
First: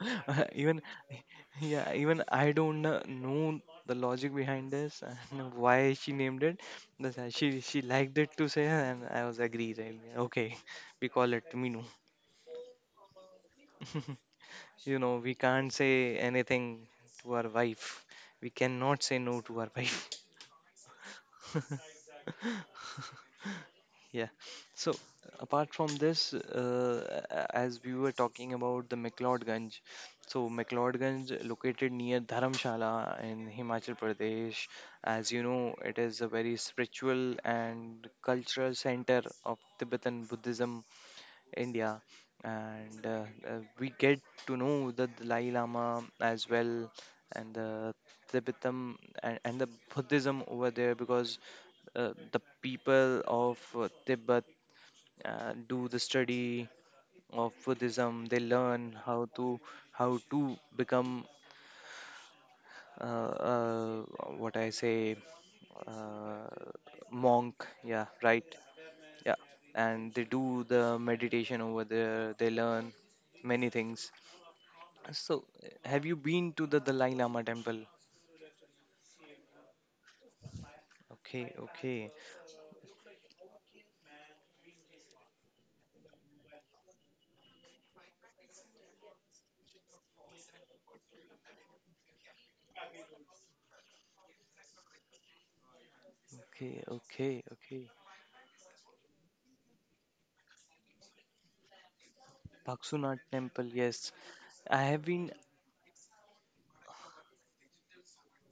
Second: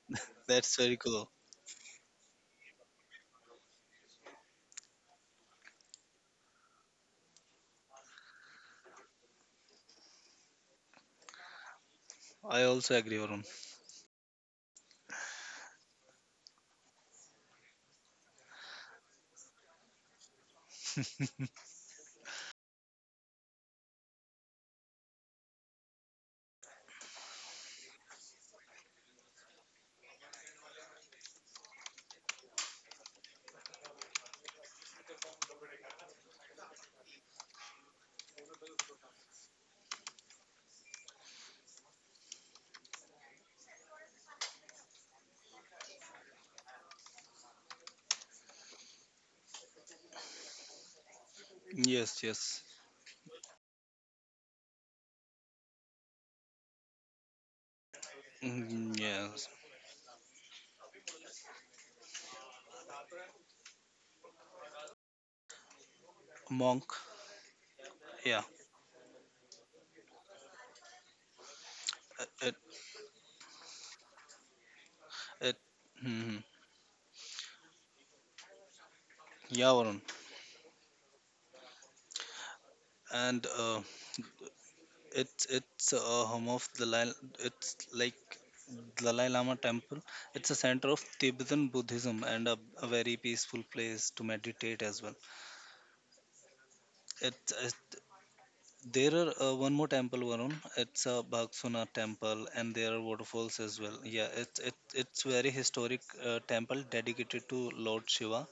[SPEAKER 2] That's
[SPEAKER 1] Even
[SPEAKER 2] very cool.
[SPEAKER 1] yeah, even I don't know the logic behind this and why she named it, that's why she liked it to say, "Huh," and I was agree, right? Okay, <laughs> we call it Minu.
[SPEAKER 2] I also agree, Varun.
[SPEAKER 1] <laughs> You know, we can't say anything to our wife. We cannot say no to our wife. <laughs> Yeah. So apart from this, as we were talking about the McLeodganj, so McLeodganj located near Dharamshala in Himachal Pradesh. As you know, it is a very spiritual and cultural center of Tibetan Buddhism India, and we get to know the Dalai Lama as well, and the Tibetan and, the Buddhism over there because
[SPEAKER 2] Yes,
[SPEAKER 1] the
[SPEAKER 2] yes.
[SPEAKER 1] people of Tibet do the study of Buddhism. They
[SPEAKER 2] Mm,
[SPEAKER 1] learn how
[SPEAKER 2] yes.
[SPEAKER 1] to become uh, uh, what I say uh,
[SPEAKER 2] Monk.
[SPEAKER 1] monk. Yeah,
[SPEAKER 2] Yeah.
[SPEAKER 1] right. Yeah, and they do the meditation over
[SPEAKER 2] it
[SPEAKER 1] there. They
[SPEAKER 2] it,
[SPEAKER 1] learn many things. So,
[SPEAKER 2] it
[SPEAKER 1] have you
[SPEAKER 2] Mm,
[SPEAKER 1] been to the Dalai Lama temple?
[SPEAKER 2] yeah, Varun.
[SPEAKER 1] Okay, okay,
[SPEAKER 2] And it's a home of the it's like Dalai Lama temple. It's a center of Tibetan Buddhism and a very peaceful place to meditate as well.
[SPEAKER 1] okay, okay,
[SPEAKER 2] It's, it
[SPEAKER 1] okay.
[SPEAKER 2] There are one more temple, Varun. It's a Bhagsuna temple and there are
[SPEAKER 1] Bhaksunath
[SPEAKER 2] waterfalls
[SPEAKER 1] temple,
[SPEAKER 2] as well.
[SPEAKER 1] yes.
[SPEAKER 2] Yeah,
[SPEAKER 1] I have
[SPEAKER 2] it's
[SPEAKER 1] been,
[SPEAKER 2] very historic temple dedicated to Lord Shiva.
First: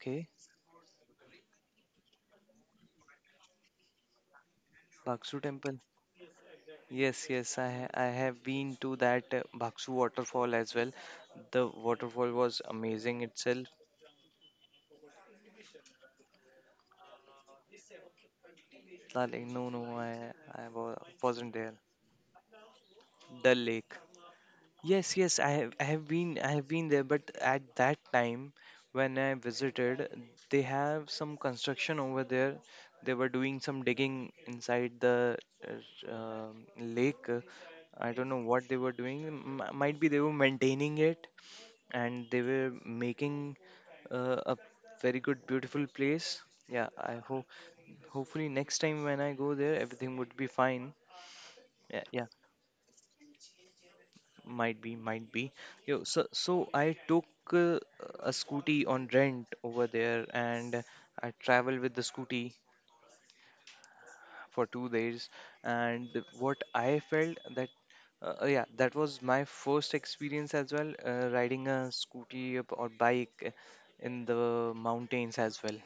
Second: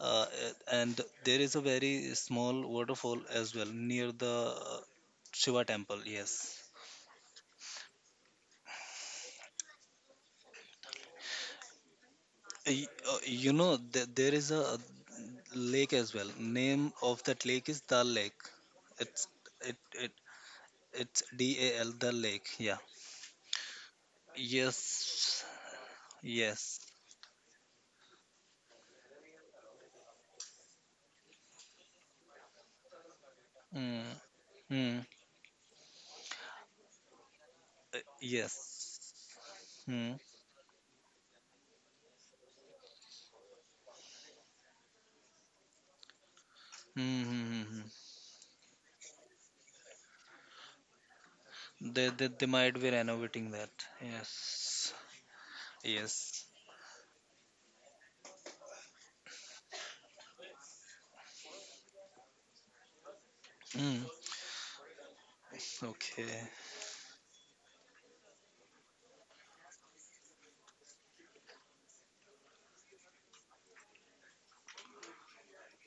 [SPEAKER 2] Uh, and there is a very small waterfall as well near the
[SPEAKER 1] Bhaksu
[SPEAKER 2] Shiva
[SPEAKER 1] temple.
[SPEAKER 2] temple. Yes.
[SPEAKER 1] Yes, yes, I have been to that Bhaksu waterfall as well. The waterfall was amazing
[SPEAKER 2] You
[SPEAKER 1] itself.
[SPEAKER 2] know, there is a lake as well. Name of that lake is Dal Lake. It's
[SPEAKER 1] Like, no,
[SPEAKER 2] it
[SPEAKER 1] no,
[SPEAKER 2] it
[SPEAKER 1] I
[SPEAKER 2] It's
[SPEAKER 1] wasn't
[SPEAKER 2] D A
[SPEAKER 1] there.
[SPEAKER 2] L Dal Lake. Yeah.
[SPEAKER 1] Dal Lake. Yes, yes,
[SPEAKER 2] Yes.
[SPEAKER 1] I have
[SPEAKER 2] Yes.
[SPEAKER 1] been there, but at that time when I visited, they have some construction over there. They were doing some
[SPEAKER 2] Mm.
[SPEAKER 1] digging inside
[SPEAKER 2] Mm.
[SPEAKER 1] the lake. Uh, I don't know what they were
[SPEAKER 2] Yes.
[SPEAKER 1] doing. M might be
[SPEAKER 2] Mm.
[SPEAKER 1] they were maintaining it and they were making a very good, beautiful place. Yeah, I hope
[SPEAKER 2] Mm-hmm.
[SPEAKER 1] hopefully next time when I go there, everything would be fine. Yeah,
[SPEAKER 2] They, they
[SPEAKER 1] yeah.
[SPEAKER 2] they might be renovating that.
[SPEAKER 1] Might
[SPEAKER 2] Yes.
[SPEAKER 1] be, might be. Yo so
[SPEAKER 2] Yes.
[SPEAKER 1] so I took uh, a scooty on rent over there, and I traveled with the scooty
[SPEAKER 2] Mm.
[SPEAKER 1] for 2 days, and
[SPEAKER 2] Okay.
[SPEAKER 1] what I felt that yeah that was my first experience as well riding a scooty up or bike in the mountains as well,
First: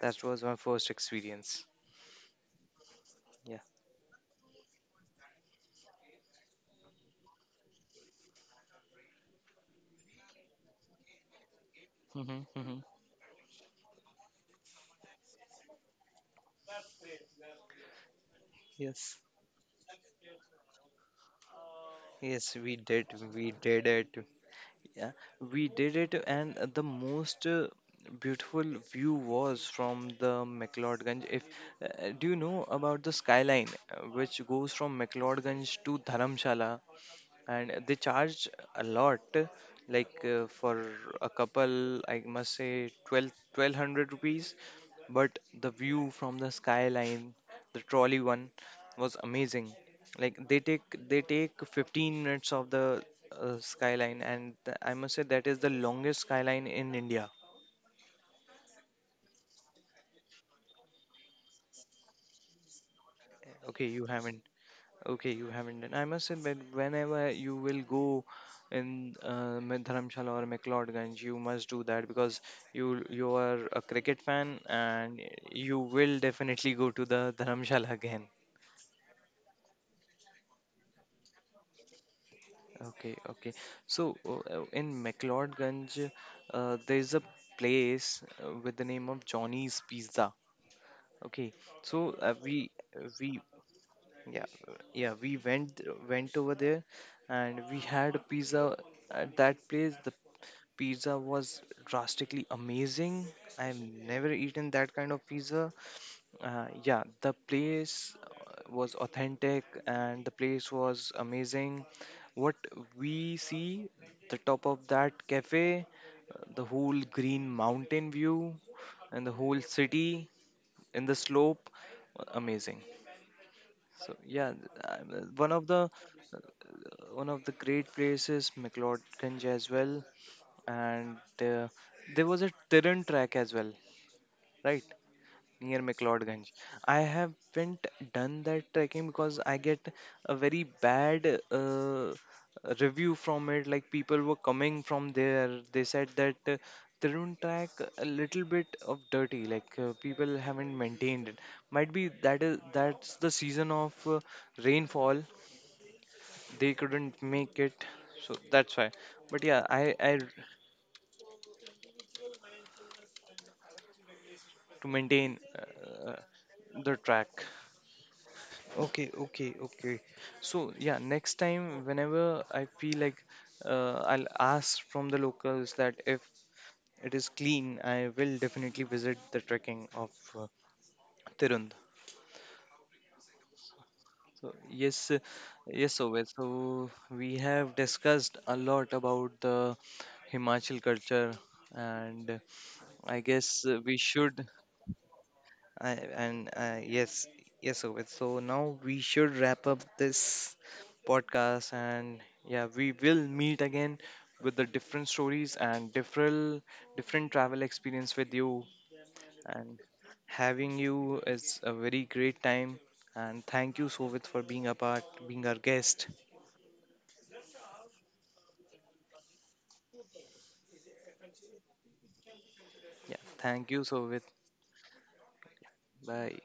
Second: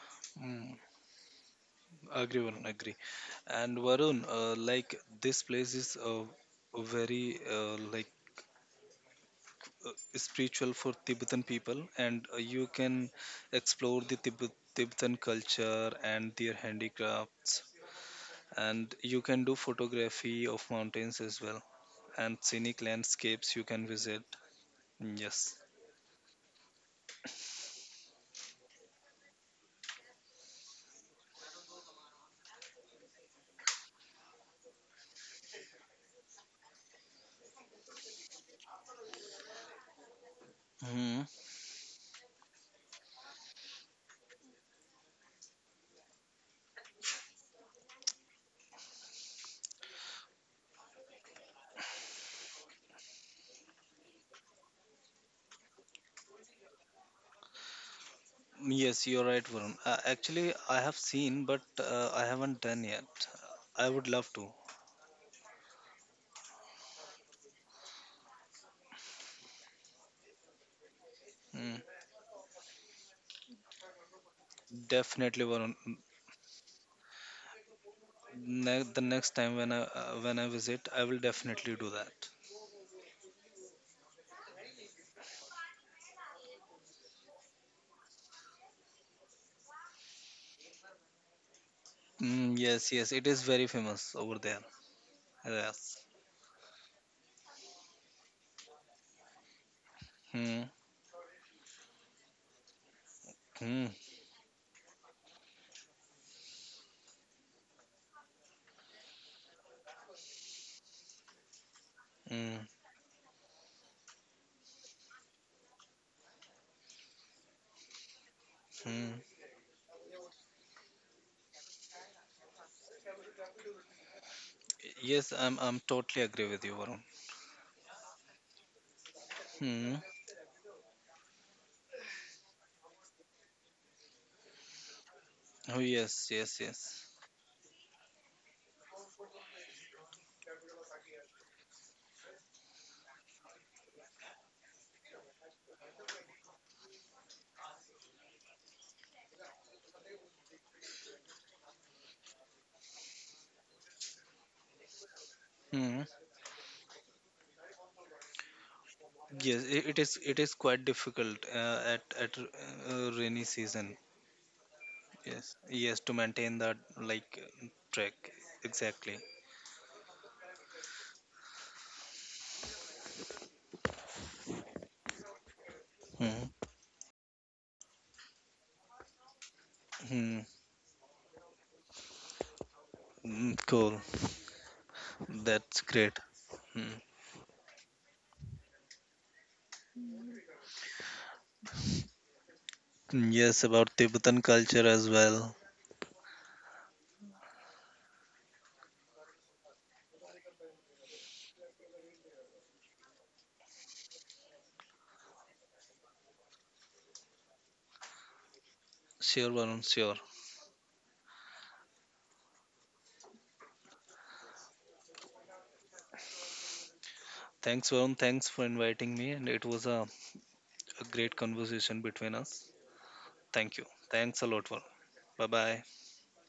[SPEAKER 1] that was my
[SPEAKER 2] Mm.
[SPEAKER 1] first experience.
[SPEAKER 2] Agree, Varun. Agree.
[SPEAKER 1] Yeah,
[SPEAKER 2] And Varun, like this place is very spiritual for Tibetan people, and
[SPEAKER 1] hmm,
[SPEAKER 2] you
[SPEAKER 1] hmm.
[SPEAKER 2] can explore the Tibet, Tibetan culture and their handicrafts. And
[SPEAKER 1] Yes,
[SPEAKER 2] you can do photography of mountains as well, and
[SPEAKER 1] yes,
[SPEAKER 2] scenic
[SPEAKER 1] we
[SPEAKER 2] landscapes you can
[SPEAKER 1] did
[SPEAKER 2] visit.
[SPEAKER 1] it. Yeah,
[SPEAKER 2] Mm, yes.
[SPEAKER 1] we did it, and the most beautiful view was from the McLeodganj. If do you know about the skyline, which goes from McLeodganj to Dharamshala? And they charge a lot, like for
[SPEAKER 2] Hmm.
[SPEAKER 1] a couple I must say 1200 rupees, but the view from the skyline, the trolley one, was amazing. Like they take 15 minutes of the skyline, and I must say that is the longest skyline in India.
[SPEAKER 2] Yes, you're right, Varun. Actually, I have seen, but I haven't done yet.
[SPEAKER 1] Okay,
[SPEAKER 2] I
[SPEAKER 1] you
[SPEAKER 2] would love
[SPEAKER 1] haven't.
[SPEAKER 2] to.
[SPEAKER 1] Okay, you haven't done. I must say that whenever you will go in my Dharamshala or McLeodganj, you must
[SPEAKER 2] Mm,
[SPEAKER 1] do that because you are a cricket fan, and
[SPEAKER 2] definitely, Varun.
[SPEAKER 1] you
[SPEAKER 2] Mm,
[SPEAKER 1] will definitely go to the Dharamshala again.
[SPEAKER 2] The next time when I visit, I will definitely do that.
[SPEAKER 1] Okay, okay. So in McLeodganj, there is a place with the name of Johnny's Pizza. Okay, so
[SPEAKER 2] Mm, yes, yes, it
[SPEAKER 1] we
[SPEAKER 2] is very famous over
[SPEAKER 1] yeah
[SPEAKER 2] there.
[SPEAKER 1] yeah we
[SPEAKER 2] Yes.
[SPEAKER 1] went over there and we had a pizza at that place. The
[SPEAKER 2] Hmm.
[SPEAKER 1] pizza was drastically amazing. I've
[SPEAKER 2] Hmm.
[SPEAKER 1] never eaten that kind of pizza. Yeah, the place was authentic and the place was amazing. What
[SPEAKER 2] Hmm.
[SPEAKER 1] we see, the top of that cafe, the whole green mountain view,
[SPEAKER 2] Hmm.
[SPEAKER 1] and the whole city in the slope, amazing. So yeah,
[SPEAKER 2] Yes,
[SPEAKER 1] one of
[SPEAKER 2] I'm
[SPEAKER 1] the
[SPEAKER 2] totally agree with you, Varun.
[SPEAKER 1] uh, one of the great places, McLeodganj as
[SPEAKER 2] Hmm.
[SPEAKER 1] well, and there was a terrain track as well right
[SPEAKER 2] Oh,
[SPEAKER 1] near
[SPEAKER 2] yes,
[SPEAKER 1] McLeodganj.
[SPEAKER 2] yes, yes.
[SPEAKER 1] I haven't done that trekking because I get a very bad review from it, like people were coming from there, they said that Tarun track a little bit of dirty, like people haven't maintained it. Might be that is that's the season of rainfall,
[SPEAKER 2] Hmm.
[SPEAKER 1] they couldn't make it, so that's why. But
[SPEAKER 2] Yes,
[SPEAKER 1] yeah
[SPEAKER 2] it is.
[SPEAKER 1] I
[SPEAKER 2] It is quite difficult at rainy season.
[SPEAKER 1] to maintain
[SPEAKER 2] Yes. Yes, to maintain that
[SPEAKER 1] the
[SPEAKER 2] like
[SPEAKER 1] track.
[SPEAKER 2] track,
[SPEAKER 1] Okay,
[SPEAKER 2] exactly.
[SPEAKER 1] okay, okay. So yeah, next time whenever I feel like I'll ask from the locals that if
[SPEAKER 2] Hmm.
[SPEAKER 1] it is clean, I will definitely visit the trekking of
[SPEAKER 2] Hmm.
[SPEAKER 1] uh, Tirund.
[SPEAKER 2] Mm, cool.
[SPEAKER 1] So yes,
[SPEAKER 2] That's
[SPEAKER 1] yes,
[SPEAKER 2] great.
[SPEAKER 1] Obed. So
[SPEAKER 2] Hmm.
[SPEAKER 1] we have discussed a lot about the Himachal culture, and I
[SPEAKER 2] Yes,
[SPEAKER 1] guess
[SPEAKER 2] about
[SPEAKER 1] we
[SPEAKER 2] Tibetan
[SPEAKER 1] should
[SPEAKER 2] culture as well.
[SPEAKER 1] I, and yes, yes, Obed. So now we should wrap up this podcast, and yeah, we will meet again with the different stories and different travel experience with you.
[SPEAKER 2] Sure,
[SPEAKER 1] And
[SPEAKER 2] Varun. Sure.
[SPEAKER 1] having you is a very great time. And thank you, Sovit, for being a part, being our guest.
[SPEAKER 2] Thanks, Varun. Thanks for inviting me, and it was a great conversation between us.
[SPEAKER 1] Yeah, thank
[SPEAKER 2] Thank
[SPEAKER 1] you,
[SPEAKER 2] you.
[SPEAKER 1] Sovit.
[SPEAKER 2] Thanks a lot, Varun. Bye bye.
[SPEAKER 1] Bye.